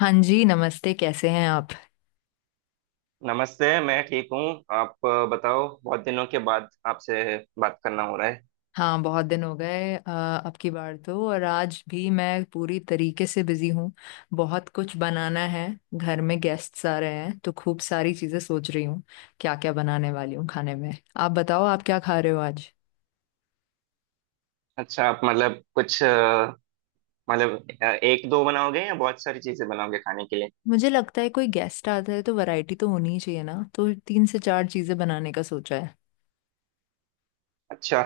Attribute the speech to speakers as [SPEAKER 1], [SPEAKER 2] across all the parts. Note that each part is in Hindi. [SPEAKER 1] हाँ जी, नमस्ते। कैसे हैं आप।
[SPEAKER 2] नमस्ते। मैं ठीक हूँ। आप बताओ, बहुत दिनों के बाद आपसे बात करना हो रहा है।
[SPEAKER 1] हाँ, बहुत दिन हो गए। अब की बार तो और आज भी मैं पूरी तरीके से बिजी हूँ। बहुत कुछ बनाना है। घर में गेस्ट्स आ रहे हैं तो खूब सारी चीज़ें सोच रही हूँ क्या क्या बनाने वाली हूँ खाने में। आप बताओ, आप क्या खा रहे हो आज।
[SPEAKER 2] अच्छा, आप मतलब कुछ मतलब एक दो बनाओगे या बहुत सारी चीजें बनाओगे खाने के लिए?
[SPEAKER 1] मुझे लगता है कोई गेस्ट आता है तो वैरायटी तो होनी ही चाहिए ना, तो तीन से चार चीज़ें बनाने का सोचा
[SPEAKER 2] अच्छा।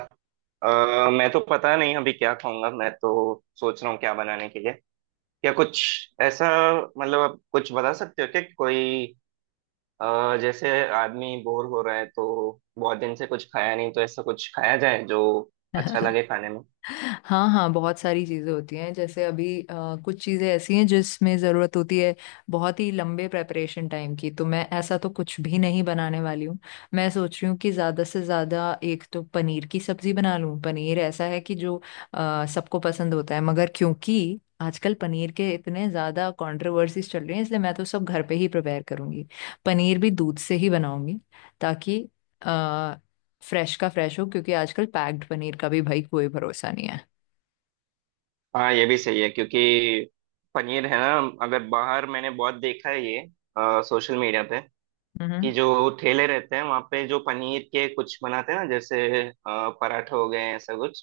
[SPEAKER 2] मैं तो पता नहीं अभी क्या खाऊंगा, मैं तो सोच रहा हूँ क्या बनाने के लिए, क्या कुछ ऐसा। मतलब आप कुछ बता सकते हो क्या कि कोई जैसे आदमी बोर हो रहा है तो बहुत दिन से कुछ खाया नहीं तो ऐसा कुछ खाया जाए जो अच्छा
[SPEAKER 1] है।
[SPEAKER 2] लगे खाने में।
[SPEAKER 1] हाँ हाँ, बहुत सारी चीज़ें होती हैं। जैसे अभी कुछ चीज़ें ऐसी हैं जिसमें ज़रूरत होती है बहुत ही लंबे प्रेपरेशन टाइम की, तो मैं ऐसा तो कुछ भी नहीं बनाने वाली हूँ। मैं सोच रही हूँ कि ज़्यादा से ज़्यादा एक तो पनीर की सब्ज़ी बना लूँ। पनीर ऐसा है कि जो सबको पसंद होता है, मगर क्योंकि आजकल पनीर के इतने ज़्यादा कंट्रोवर्सीज चल रही हैं, इसलिए मैं तो सब घर पे ही प्रिपेयर करूँगी। पनीर भी दूध से ही बनाऊंगी, ताकि फ्रेश का फ्रेश हो, क्योंकि आजकल पैक्ड पनीर का भी भाई कोई भरोसा नहीं है।
[SPEAKER 2] हाँ, ये भी सही है क्योंकि पनीर है ना, अगर बाहर, मैंने बहुत देखा है ये सोशल मीडिया पे कि
[SPEAKER 1] हम्म।
[SPEAKER 2] जो ठेले रहते हैं वहाँ पे जो पनीर के कुछ बनाते हैं ना, जैसे अ, पराठे हो गए ऐसा कुछ,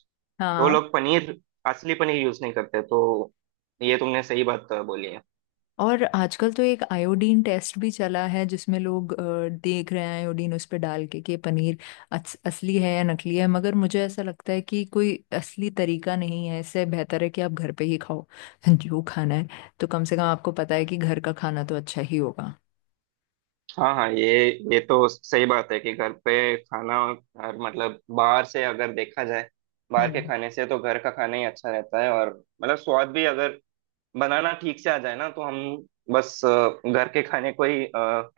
[SPEAKER 2] तो वो
[SPEAKER 1] हाँ।
[SPEAKER 2] लोग पनीर, असली पनीर यूज नहीं करते। तो ये तुमने सही बात बोली है।
[SPEAKER 1] और आजकल तो एक आयोडीन टेस्ट भी चला है जिसमें लोग देख रहे हैं, आयोडीन उस पर डाल के कि पनीर असली है या नकली है। मगर मुझे ऐसा लगता है कि कोई असली तरीका नहीं है। इससे बेहतर है कि आप घर पे ही खाओ जो खाना है। तो कम से कम आपको पता है कि घर का खाना तो अच्छा ही होगा।
[SPEAKER 2] हाँ हाँ, ये तो सही बात है कि घर पे खाना, और मतलब बाहर से अगर देखा जाए, बाहर के
[SPEAKER 1] हम्म।
[SPEAKER 2] खाने से तो घर का खाना ही अच्छा रहता है। और मतलब स्वाद भी, अगर बनाना ठीक से आ जाए ना तो हम बस घर के खाने को ही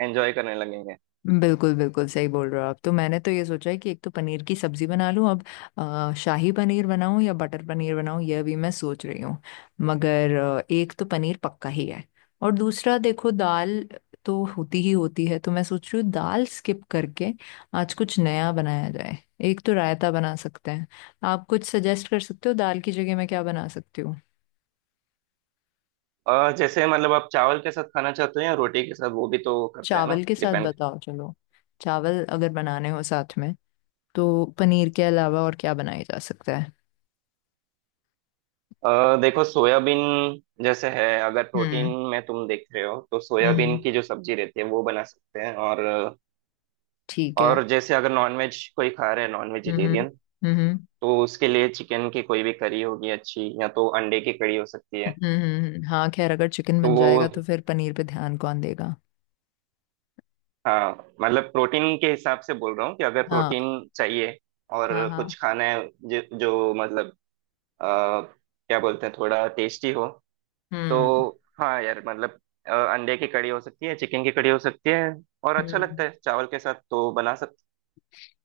[SPEAKER 2] एंजॉय करने लगेंगे।
[SPEAKER 1] बिल्कुल बिल्कुल सही बोल रहे हो आप। तो मैंने तो ये सोचा है कि एक तो पनीर की सब्जी बना लूं। अब शाही पनीर बनाऊं या बटर पनीर बनाऊं, यह भी मैं सोच रही हूँ। मगर एक तो पनीर पक्का ही है। और दूसरा देखो, दाल तो होती ही होती है, तो मैं सोच रही हूँ दाल स्किप करके आज कुछ नया बनाया जाए। एक तो रायता बना सकते हैं। आप कुछ सजेस्ट कर सकते हो दाल की जगह मैं क्या बना सकती हूँ।
[SPEAKER 2] जैसे मतलब आप चावल के साथ खाना चाहते हैं या रोटी के साथ? वो भी तो करते हैं ना,
[SPEAKER 1] चावल के साथ
[SPEAKER 2] डिपेंड।
[SPEAKER 1] बताओ, चलो। चावल अगर बनाने हो साथ में तो पनीर के अलावा और क्या बनाया जा सकता है।
[SPEAKER 2] देखो, सोयाबीन जैसे है, अगर प्रोटीन
[SPEAKER 1] हम्म
[SPEAKER 2] में तुम देख रहे हो तो सोयाबीन
[SPEAKER 1] हम्म,
[SPEAKER 2] की जो सब्जी रहती है वो बना सकते हैं। और
[SPEAKER 1] ठीक है।
[SPEAKER 2] और जैसे अगर नॉनवेज कोई खा रहे हैं, नॉन
[SPEAKER 1] हम्म हम्म
[SPEAKER 2] वेजिटेरियन,
[SPEAKER 1] हम्म
[SPEAKER 2] तो उसके लिए चिकन की कोई भी करी होगी अच्छी, या तो अंडे की कड़ी हो सकती है।
[SPEAKER 1] हाँ, खैर अगर चिकन
[SPEAKER 2] तो
[SPEAKER 1] बन
[SPEAKER 2] वो,
[SPEAKER 1] जाएगा तो फिर पनीर पे ध्यान कौन देगा।
[SPEAKER 2] हाँ, मतलब प्रोटीन के हिसाब से बोल रहा हूँ कि अगर
[SPEAKER 1] हाँ
[SPEAKER 2] प्रोटीन चाहिए
[SPEAKER 1] हाँ
[SPEAKER 2] और
[SPEAKER 1] हाँ।
[SPEAKER 2] कुछ खाना है जो, जो मतलब आ, क्या बोलते हैं, थोड़ा टेस्टी हो, तो
[SPEAKER 1] हम्म
[SPEAKER 2] हाँ यार, मतलब अंडे की कड़ी हो सकती है, चिकन की कड़ी हो सकती है, और अच्छा
[SPEAKER 1] हम्म
[SPEAKER 2] लगता है चावल के साथ, तो बना सकते।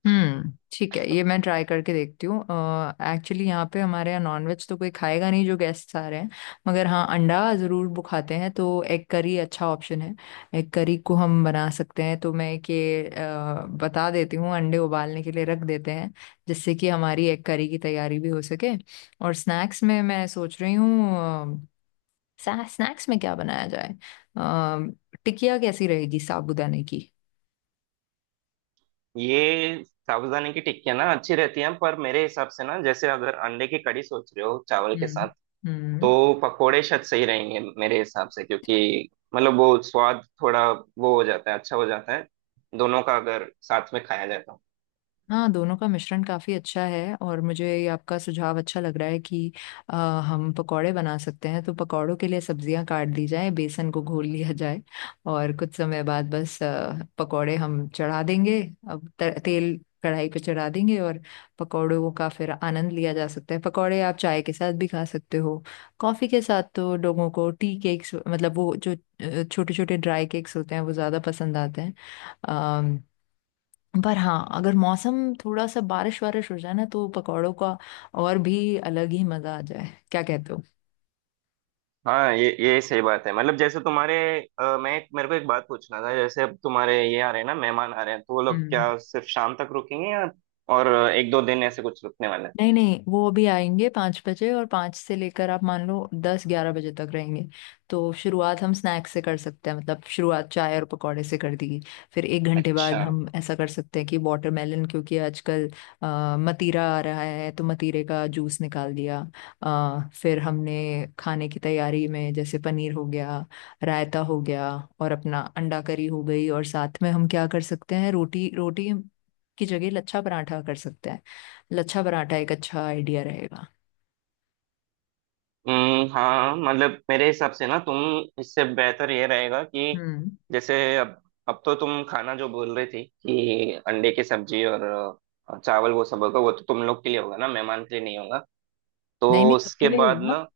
[SPEAKER 1] हम्म, ठीक है, ये मैं ट्राई करके देखती हूँ। एक्चुअली यहाँ पे, हमारे यहाँ नॉनवेज तो कोई खाएगा नहीं जो गेस्ट आ रहे हैं। मगर हाँ, अंडा ज़रूर वो खाते हैं, तो एग करी अच्छा ऑप्शन है। एग करी को हम बना सकते हैं। तो मैं एक ये बता देती हूँ, अंडे उबालने के लिए रख देते हैं जिससे कि हमारी एग करी की तैयारी भी हो सके। और स्नैक्स में मैं सोच रही हूँ स्नैक्स में क्या बनाया जाए। अ, टिकिया कैसी रहेगी साबूदाने की।
[SPEAKER 2] ये साबूदाने की टिक्कियाँ ना अच्छी रहती हैं, पर मेरे हिसाब से ना, जैसे अगर अंडे की कड़ी सोच रहे हो चावल के साथ,
[SPEAKER 1] हम्म
[SPEAKER 2] तो
[SPEAKER 1] हम्म।
[SPEAKER 2] पकोड़े शायद सही रहेंगे मेरे हिसाब से, क्योंकि मतलब वो स्वाद थोड़ा वो हो जाता है, अच्छा हो जाता है दोनों का अगर साथ में खाया जाए तो।
[SPEAKER 1] हाँ, दोनों का मिश्रण काफ़ी अच्छा है, और मुझे ये आपका सुझाव अच्छा लग रहा है कि अ, हम पकौड़े बना सकते हैं। तो पकौड़ों के लिए सब्जियां काट दी जाएं, बेसन को घोल लिया जाए, और कुछ समय बाद बस पकौड़े हम चढ़ा देंगे। अब तेल कढ़ाई पे चढ़ा देंगे, और पकौड़ों का फिर आनंद लिया जा सकता है। पकौड़े आप चाय के साथ भी खा सकते हो। कॉफ़ी के साथ तो लोगों को टी केक्स, मतलब वो जो छोटे छोटे ड्राई केक्स होते हैं, वो ज़्यादा पसंद आते हैं। पर हाँ, अगर मौसम थोड़ा सा बारिश वारिश हो जाए ना, तो पकौड़ों का और भी अलग ही मजा आ जाए। क्या कहते हो।
[SPEAKER 2] हाँ, ये सही बात है। मतलब जैसे तुम्हारे मैं एक, मेरे को एक बात पूछना था, जैसे अब तुम्हारे ये आ रहे हैं ना, मेहमान आ रहे हैं, तो वो लोग
[SPEAKER 1] हम्म।
[SPEAKER 2] क्या सिर्फ शाम तक रुकेंगे या और एक दो दिन ऐसे कुछ रुकने वाले हैं?
[SPEAKER 1] नहीं नहीं, वो भी आएंगे 5 बजे, और 5 से लेकर आप मान लो 10-11 बजे तक रहेंगे। तो शुरुआत हम स्नैक्स से कर सकते हैं, मतलब शुरुआत चाय और पकौड़े से कर दी। फिर 1 घंटे बाद
[SPEAKER 2] अच्छा।
[SPEAKER 1] हम ऐसा कर सकते हैं कि वाटरमेलन, क्योंकि आजकल मतीरा आ रहा है, तो मतीरे का जूस निकाल दिया। फिर हमने खाने की तैयारी में जैसे पनीर हो गया, रायता हो गया, और अपना अंडा करी हो गई, और साथ में हम क्या कर सकते हैं, रोटी, रोटी की जगह लच्छा पराठा कर सकते हैं। लच्छा पराठा एक अच्छा आइडिया रहेगा।
[SPEAKER 2] हाँ, मतलब मेरे हिसाब से ना तुम, इससे बेहतर ये रहेगा कि
[SPEAKER 1] हम्म।
[SPEAKER 2] जैसे अब तो तुम खाना जो बोल रही थी कि अंडे की सब्जी और चावल, वो सब होगा, वो तो तुम लोग के लिए होगा ना, मेहमान के लिए नहीं होगा?
[SPEAKER 1] नहीं
[SPEAKER 2] तो
[SPEAKER 1] नहीं, सबके
[SPEAKER 2] उसके
[SPEAKER 1] लिए ही
[SPEAKER 2] बाद
[SPEAKER 1] होगा।
[SPEAKER 2] ना,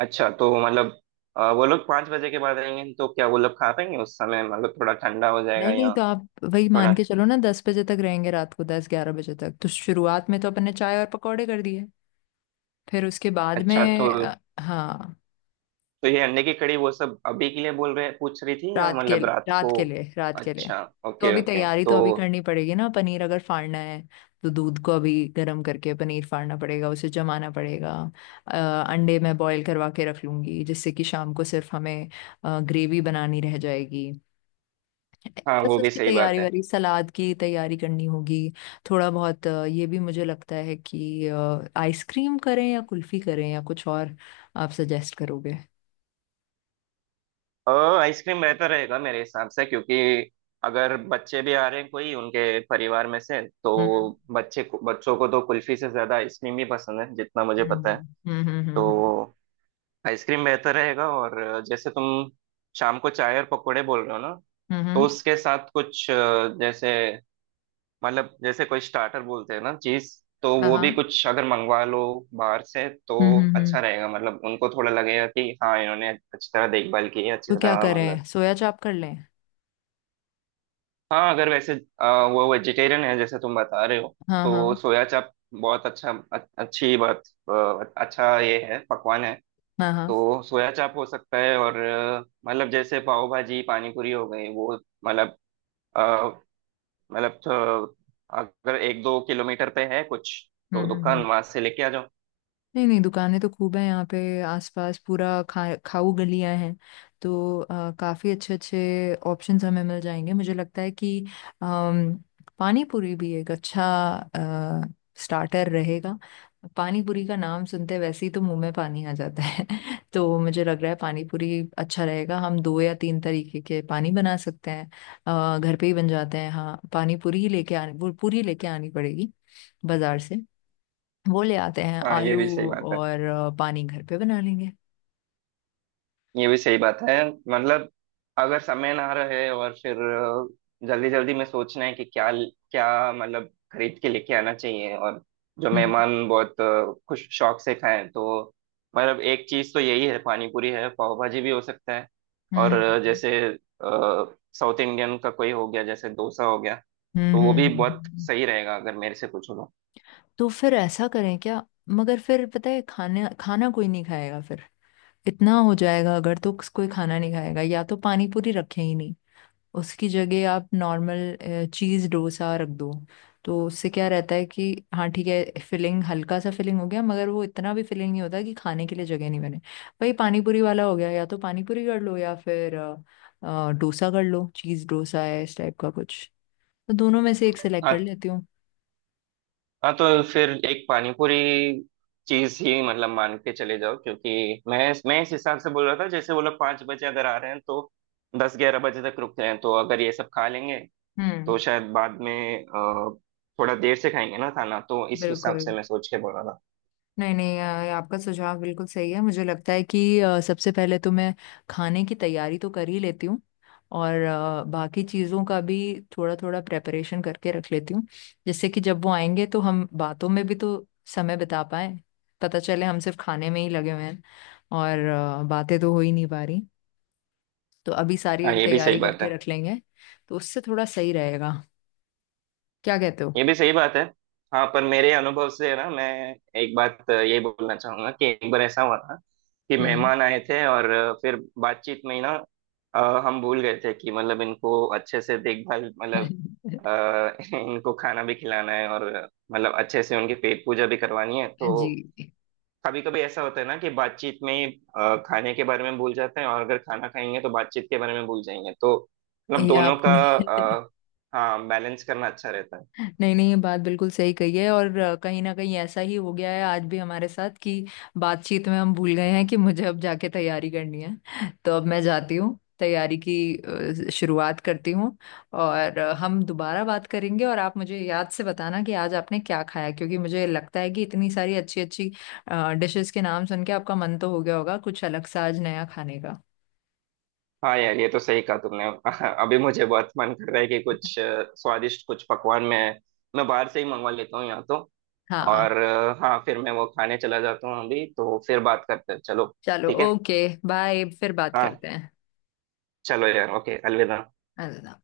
[SPEAKER 2] अच्छा, तो मतलब वो लोग पाँच बजे के बाद आएंगे तो क्या वो लोग खा पाएंगे उस समय? मतलब थोड़ा ठंडा हो जाएगा
[SPEAKER 1] नहीं नहीं,
[SPEAKER 2] या
[SPEAKER 1] तो आप वही
[SPEAKER 2] थोड़ा,
[SPEAKER 1] मान के चलो ना, 10 बजे तक रहेंगे, रात को 10-11 बजे तक। तो शुरुआत में तो अपन ने चाय और पकौड़े कर दिए, फिर उसके बाद
[SPEAKER 2] अच्छा। तो
[SPEAKER 1] में हाँ,
[SPEAKER 2] तो ये अंडे की कड़ी वो सब अभी के लिए बोल रहे, पूछ रही थी या
[SPEAKER 1] रात के
[SPEAKER 2] मतलब
[SPEAKER 1] लिए,
[SPEAKER 2] रात
[SPEAKER 1] रात
[SPEAKER 2] को?
[SPEAKER 1] के लिए, रात के लिए।
[SPEAKER 2] अच्छा,
[SPEAKER 1] तो
[SPEAKER 2] ओके
[SPEAKER 1] अभी
[SPEAKER 2] ओके।
[SPEAKER 1] तैयारी तो
[SPEAKER 2] तो
[SPEAKER 1] अभी करनी पड़ेगी ना, पनीर अगर फाड़ना है तो दूध को अभी गर्म करके पनीर फाड़ना पड़ेगा, उसे जमाना पड़ेगा। अंडे मैं बॉईल करवा के रख लूंगी, जिससे कि शाम को सिर्फ हमें ग्रेवी बनानी रह जाएगी।
[SPEAKER 2] हाँ,
[SPEAKER 1] बस
[SPEAKER 2] वो भी
[SPEAKER 1] उसकी
[SPEAKER 2] सही बात
[SPEAKER 1] तैयारी
[SPEAKER 2] है।
[SPEAKER 1] वारी, सलाद की तैयारी करनी होगी। थोड़ा बहुत ये भी मुझे लगता है कि आइसक्रीम करें या कुल्फी करें या कुछ और आप सजेस्ट करोगे।
[SPEAKER 2] और आइसक्रीम बेहतर रहेगा मेरे हिसाब से, क्योंकि अगर बच्चे भी आ रहे हैं कोई उनके परिवार में से, तो
[SPEAKER 1] हम्म
[SPEAKER 2] बच्चे को, बच्चों को तो कुल्फी से ज्यादा आइसक्रीम ही पसंद है जितना मुझे पता है।
[SPEAKER 1] हम्म हम्म हम्म
[SPEAKER 2] तो
[SPEAKER 1] हम्म
[SPEAKER 2] आइसक्रीम बेहतर रहेगा। और जैसे तुम शाम को चाय और पकोड़े बोल रहे हो ना,
[SPEAKER 1] हम्म,
[SPEAKER 2] तो
[SPEAKER 1] हम्म,
[SPEAKER 2] उसके साथ कुछ जैसे मतलब जैसे कोई स्टार्टर बोलते हैं ना चीज, तो
[SPEAKER 1] हाँ
[SPEAKER 2] वो भी
[SPEAKER 1] हाँ।
[SPEAKER 2] कुछ अगर मंगवा लो बाहर से तो
[SPEAKER 1] हम्म हम्म
[SPEAKER 2] अच्छा
[SPEAKER 1] हम्म।
[SPEAKER 2] रहेगा। मतलब उनको थोड़ा लगेगा कि हाँ इन्होंने अच्छी तरह देखभाल की है, अच्छी
[SPEAKER 1] तो क्या
[SPEAKER 2] तरह मतलब।
[SPEAKER 1] करें, सोया चाप कर लें।
[SPEAKER 2] हाँ अगर वैसे वो वेजिटेरियन है जैसे तुम बता रहे हो,
[SPEAKER 1] हाँ
[SPEAKER 2] तो
[SPEAKER 1] हाँ
[SPEAKER 2] सोया चाप बहुत अच्छा अच्छी बात, अच्छा ये है, पकवान है।
[SPEAKER 1] हाँ हाँ।
[SPEAKER 2] तो सोया चाप हो सकता है, और मतलब जैसे पाव भाजी, पानी पूरी हो गई वो, मतलब, मतलब तो, अगर एक दो किलोमीटर पे है कुछ तो दुकान
[SPEAKER 1] हम्म।
[SPEAKER 2] वहां से लेके आ जाओ।
[SPEAKER 1] नहीं नहीं, दुकानें तो खूब हैं यहाँ पे, आसपास पूरा खा खाऊ गलियाँ हैं। तो काफ़ी अच्छे अच्छे ऑप्शंस हमें मिल जाएंगे। मुझे लगता है कि अम, पानी पूरी भी एक अच्छा स्टार्टर रहेगा। पानी पूरी का नाम सुनते वैसे ही तो मुंह में पानी आ जाता है। तो मुझे लग रहा है पानी पूरी अच्छा रहेगा। हम दो या तीन तरीके के पानी बना सकते हैं। घर पे ही बन जाते हैं। हाँ, पानी पूरी ही लेके आनी, वो पूरी लेके आनी पड़ेगी बाजार से। वो ले आते हैं,
[SPEAKER 2] हाँ ये भी सही
[SPEAKER 1] आलू
[SPEAKER 2] बात है,
[SPEAKER 1] और पानी घर पे बना लेंगे।
[SPEAKER 2] ये भी सही बात है। मतलब अगर समय ना रहे और फिर जल्दी जल्दी में सोचना है कि क्या, क्या मतलब खरीद के लेके आना चाहिए, और जो
[SPEAKER 1] हम्म
[SPEAKER 2] मेहमान बहुत खुश शौक से खाएं, तो मतलब एक चीज तो यही है, पानी पूरी है, पाव भाजी भी हो सकता है, और
[SPEAKER 1] हम्म
[SPEAKER 2] जैसे साउथ इंडियन का कोई हो गया, जैसे डोसा हो गया,
[SPEAKER 1] हम्म
[SPEAKER 2] तो वो
[SPEAKER 1] हम्म,
[SPEAKER 2] भी
[SPEAKER 1] हम्म,
[SPEAKER 2] बहुत
[SPEAKER 1] हम्म।
[SPEAKER 2] सही रहेगा अगर मेरे से पूछो तो।
[SPEAKER 1] तो फिर ऐसा करें क्या। मगर फिर पता है खाना खाना कोई नहीं खाएगा फिर। इतना हो जाएगा अगर, तो कोई खाना नहीं खाएगा। या तो पानी पूरी रखें ही नहीं, उसकी जगह आप नॉर्मल चीज़ डोसा रख दो। तो उससे क्या रहता है कि हाँ ठीक है, फिलिंग हल्का सा फिलिंग हो गया, मगर वो इतना भी फिलिंग नहीं होता कि खाने के लिए जगह नहीं बने। भाई, पानी पूरी वाला हो गया, या तो पानी पूरी कर लो, या फिर डोसा कर लो, चीज़ डोसा है इस टाइप का कुछ। तो दोनों में से एक सिलेक्ट कर
[SPEAKER 2] हाँ
[SPEAKER 1] लेती हूँ।
[SPEAKER 2] हाँ, तो फिर एक पानीपुरी चीज ही मतलब मान के चले जाओ, क्योंकि मैं इस हिसाब से बोल रहा था, जैसे वो लोग पाँच बजे अगर आ रहे हैं तो दस ग्यारह बजे तक रुक रहे हैं, तो अगर ये सब खा लेंगे
[SPEAKER 1] हम्म।
[SPEAKER 2] तो शायद बाद में अ, थोड़ा देर से खाएंगे ना खाना, तो इस हिसाब
[SPEAKER 1] बिल्कुल।
[SPEAKER 2] से मैं सोच के बोल रहा था।
[SPEAKER 1] नहीं नहीं, आपका सुझाव बिल्कुल सही है। मुझे लगता है कि सबसे पहले तो मैं खाने की तैयारी तो कर ही लेती हूँ, और बाकी चीज़ों का भी थोड़ा थोड़ा प्रेपरेशन करके रख लेती हूँ, जिससे कि जब वो आएंगे तो हम बातों में भी तो समय बिता पाए। पता चले हम सिर्फ खाने में ही लगे हुए हैं, और बातें तो हो ही नहीं पा रही। तो अभी सारी
[SPEAKER 2] हाँ ये भी सही
[SPEAKER 1] तैयारी
[SPEAKER 2] बात
[SPEAKER 1] करके
[SPEAKER 2] है,
[SPEAKER 1] रख लेंगे, तो उससे थोड़ा सही रहेगा। क्या कहते हो।
[SPEAKER 2] ये भी सही बात है। हाँ पर मेरे अनुभव से है ना, मैं एक बात ये बोलना चाहूंगा कि एक बार ऐसा हुआ था कि
[SPEAKER 1] हम्म।
[SPEAKER 2] मेहमान आए थे और फिर बातचीत में ही ना, हम भूल गए थे कि मतलब इनको अच्छे से देखभाल, मतलब अ, इनको खाना भी खिलाना है और मतलब अच्छे से उनकी पेट पूजा भी करवानी है। तो
[SPEAKER 1] जी।
[SPEAKER 2] कभी कभी ऐसा होता है ना कि बातचीत में ही, खाने के बारे में भूल जाते हैं, और अगर खाना खाएंगे तो बातचीत के बारे में भूल जाएंगे। तो मतलब
[SPEAKER 1] ये
[SPEAKER 2] दोनों का
[SPEAKER 1] आपने
[SPEAKER 2] हाँ बैलेंस करना अच्छा रहता है।
[SPEAKER 1] नहीं नहीं, ये बात बिल्कुल सही कही है, और कहीं ना कहीं ऐसा ही हो गया है आज भी हमारे साथ कि बातचीत में हम भूल गए हैं कि मुझे अब जाके तैयारी करनी है। तो अब मैं जाती हूँ, तैयारी की शुरुआत करती हूँ। और हम दोबारा बात करेंगे, और आप मुझे याद से बताना कि आज आपने क्या खाया, क्योंकि मुझे लगता है कि इतनी सारी अच्छी अच्छी डिशेस के नाम सुन के आपका मन तो हो गया होगा कुछ अलग सा आज नया खाने का।
[SPEAKER 2] हाँ यार, ये तो सही कहा तुमने। अभी मुझे बहुत मन कर रहा है कि कुछ स्वादिष्ट कुछ पकवान मैं, बाहर से ही मंगवा लेता हूँ यहाँ तो।
[SPEAKER 1] हाँ,
[SPEAKER 2] और हाँ, फिर मैं वो खाने चला जाता हूँ अभी, तो फिर बात करते हैं चलो।
[SPEAKER 1] चलो।
[SPEAKER 2] ठीक है।
[SPEAKER 1] ओके बाय, फिर बात
[SPEAKER 2] हाँ,
[SPEAKER 1] करते हैं।
[SPEAKER 2] चलो यार, ओके, अलविदा।
[SPEAKER 1] अलविदा।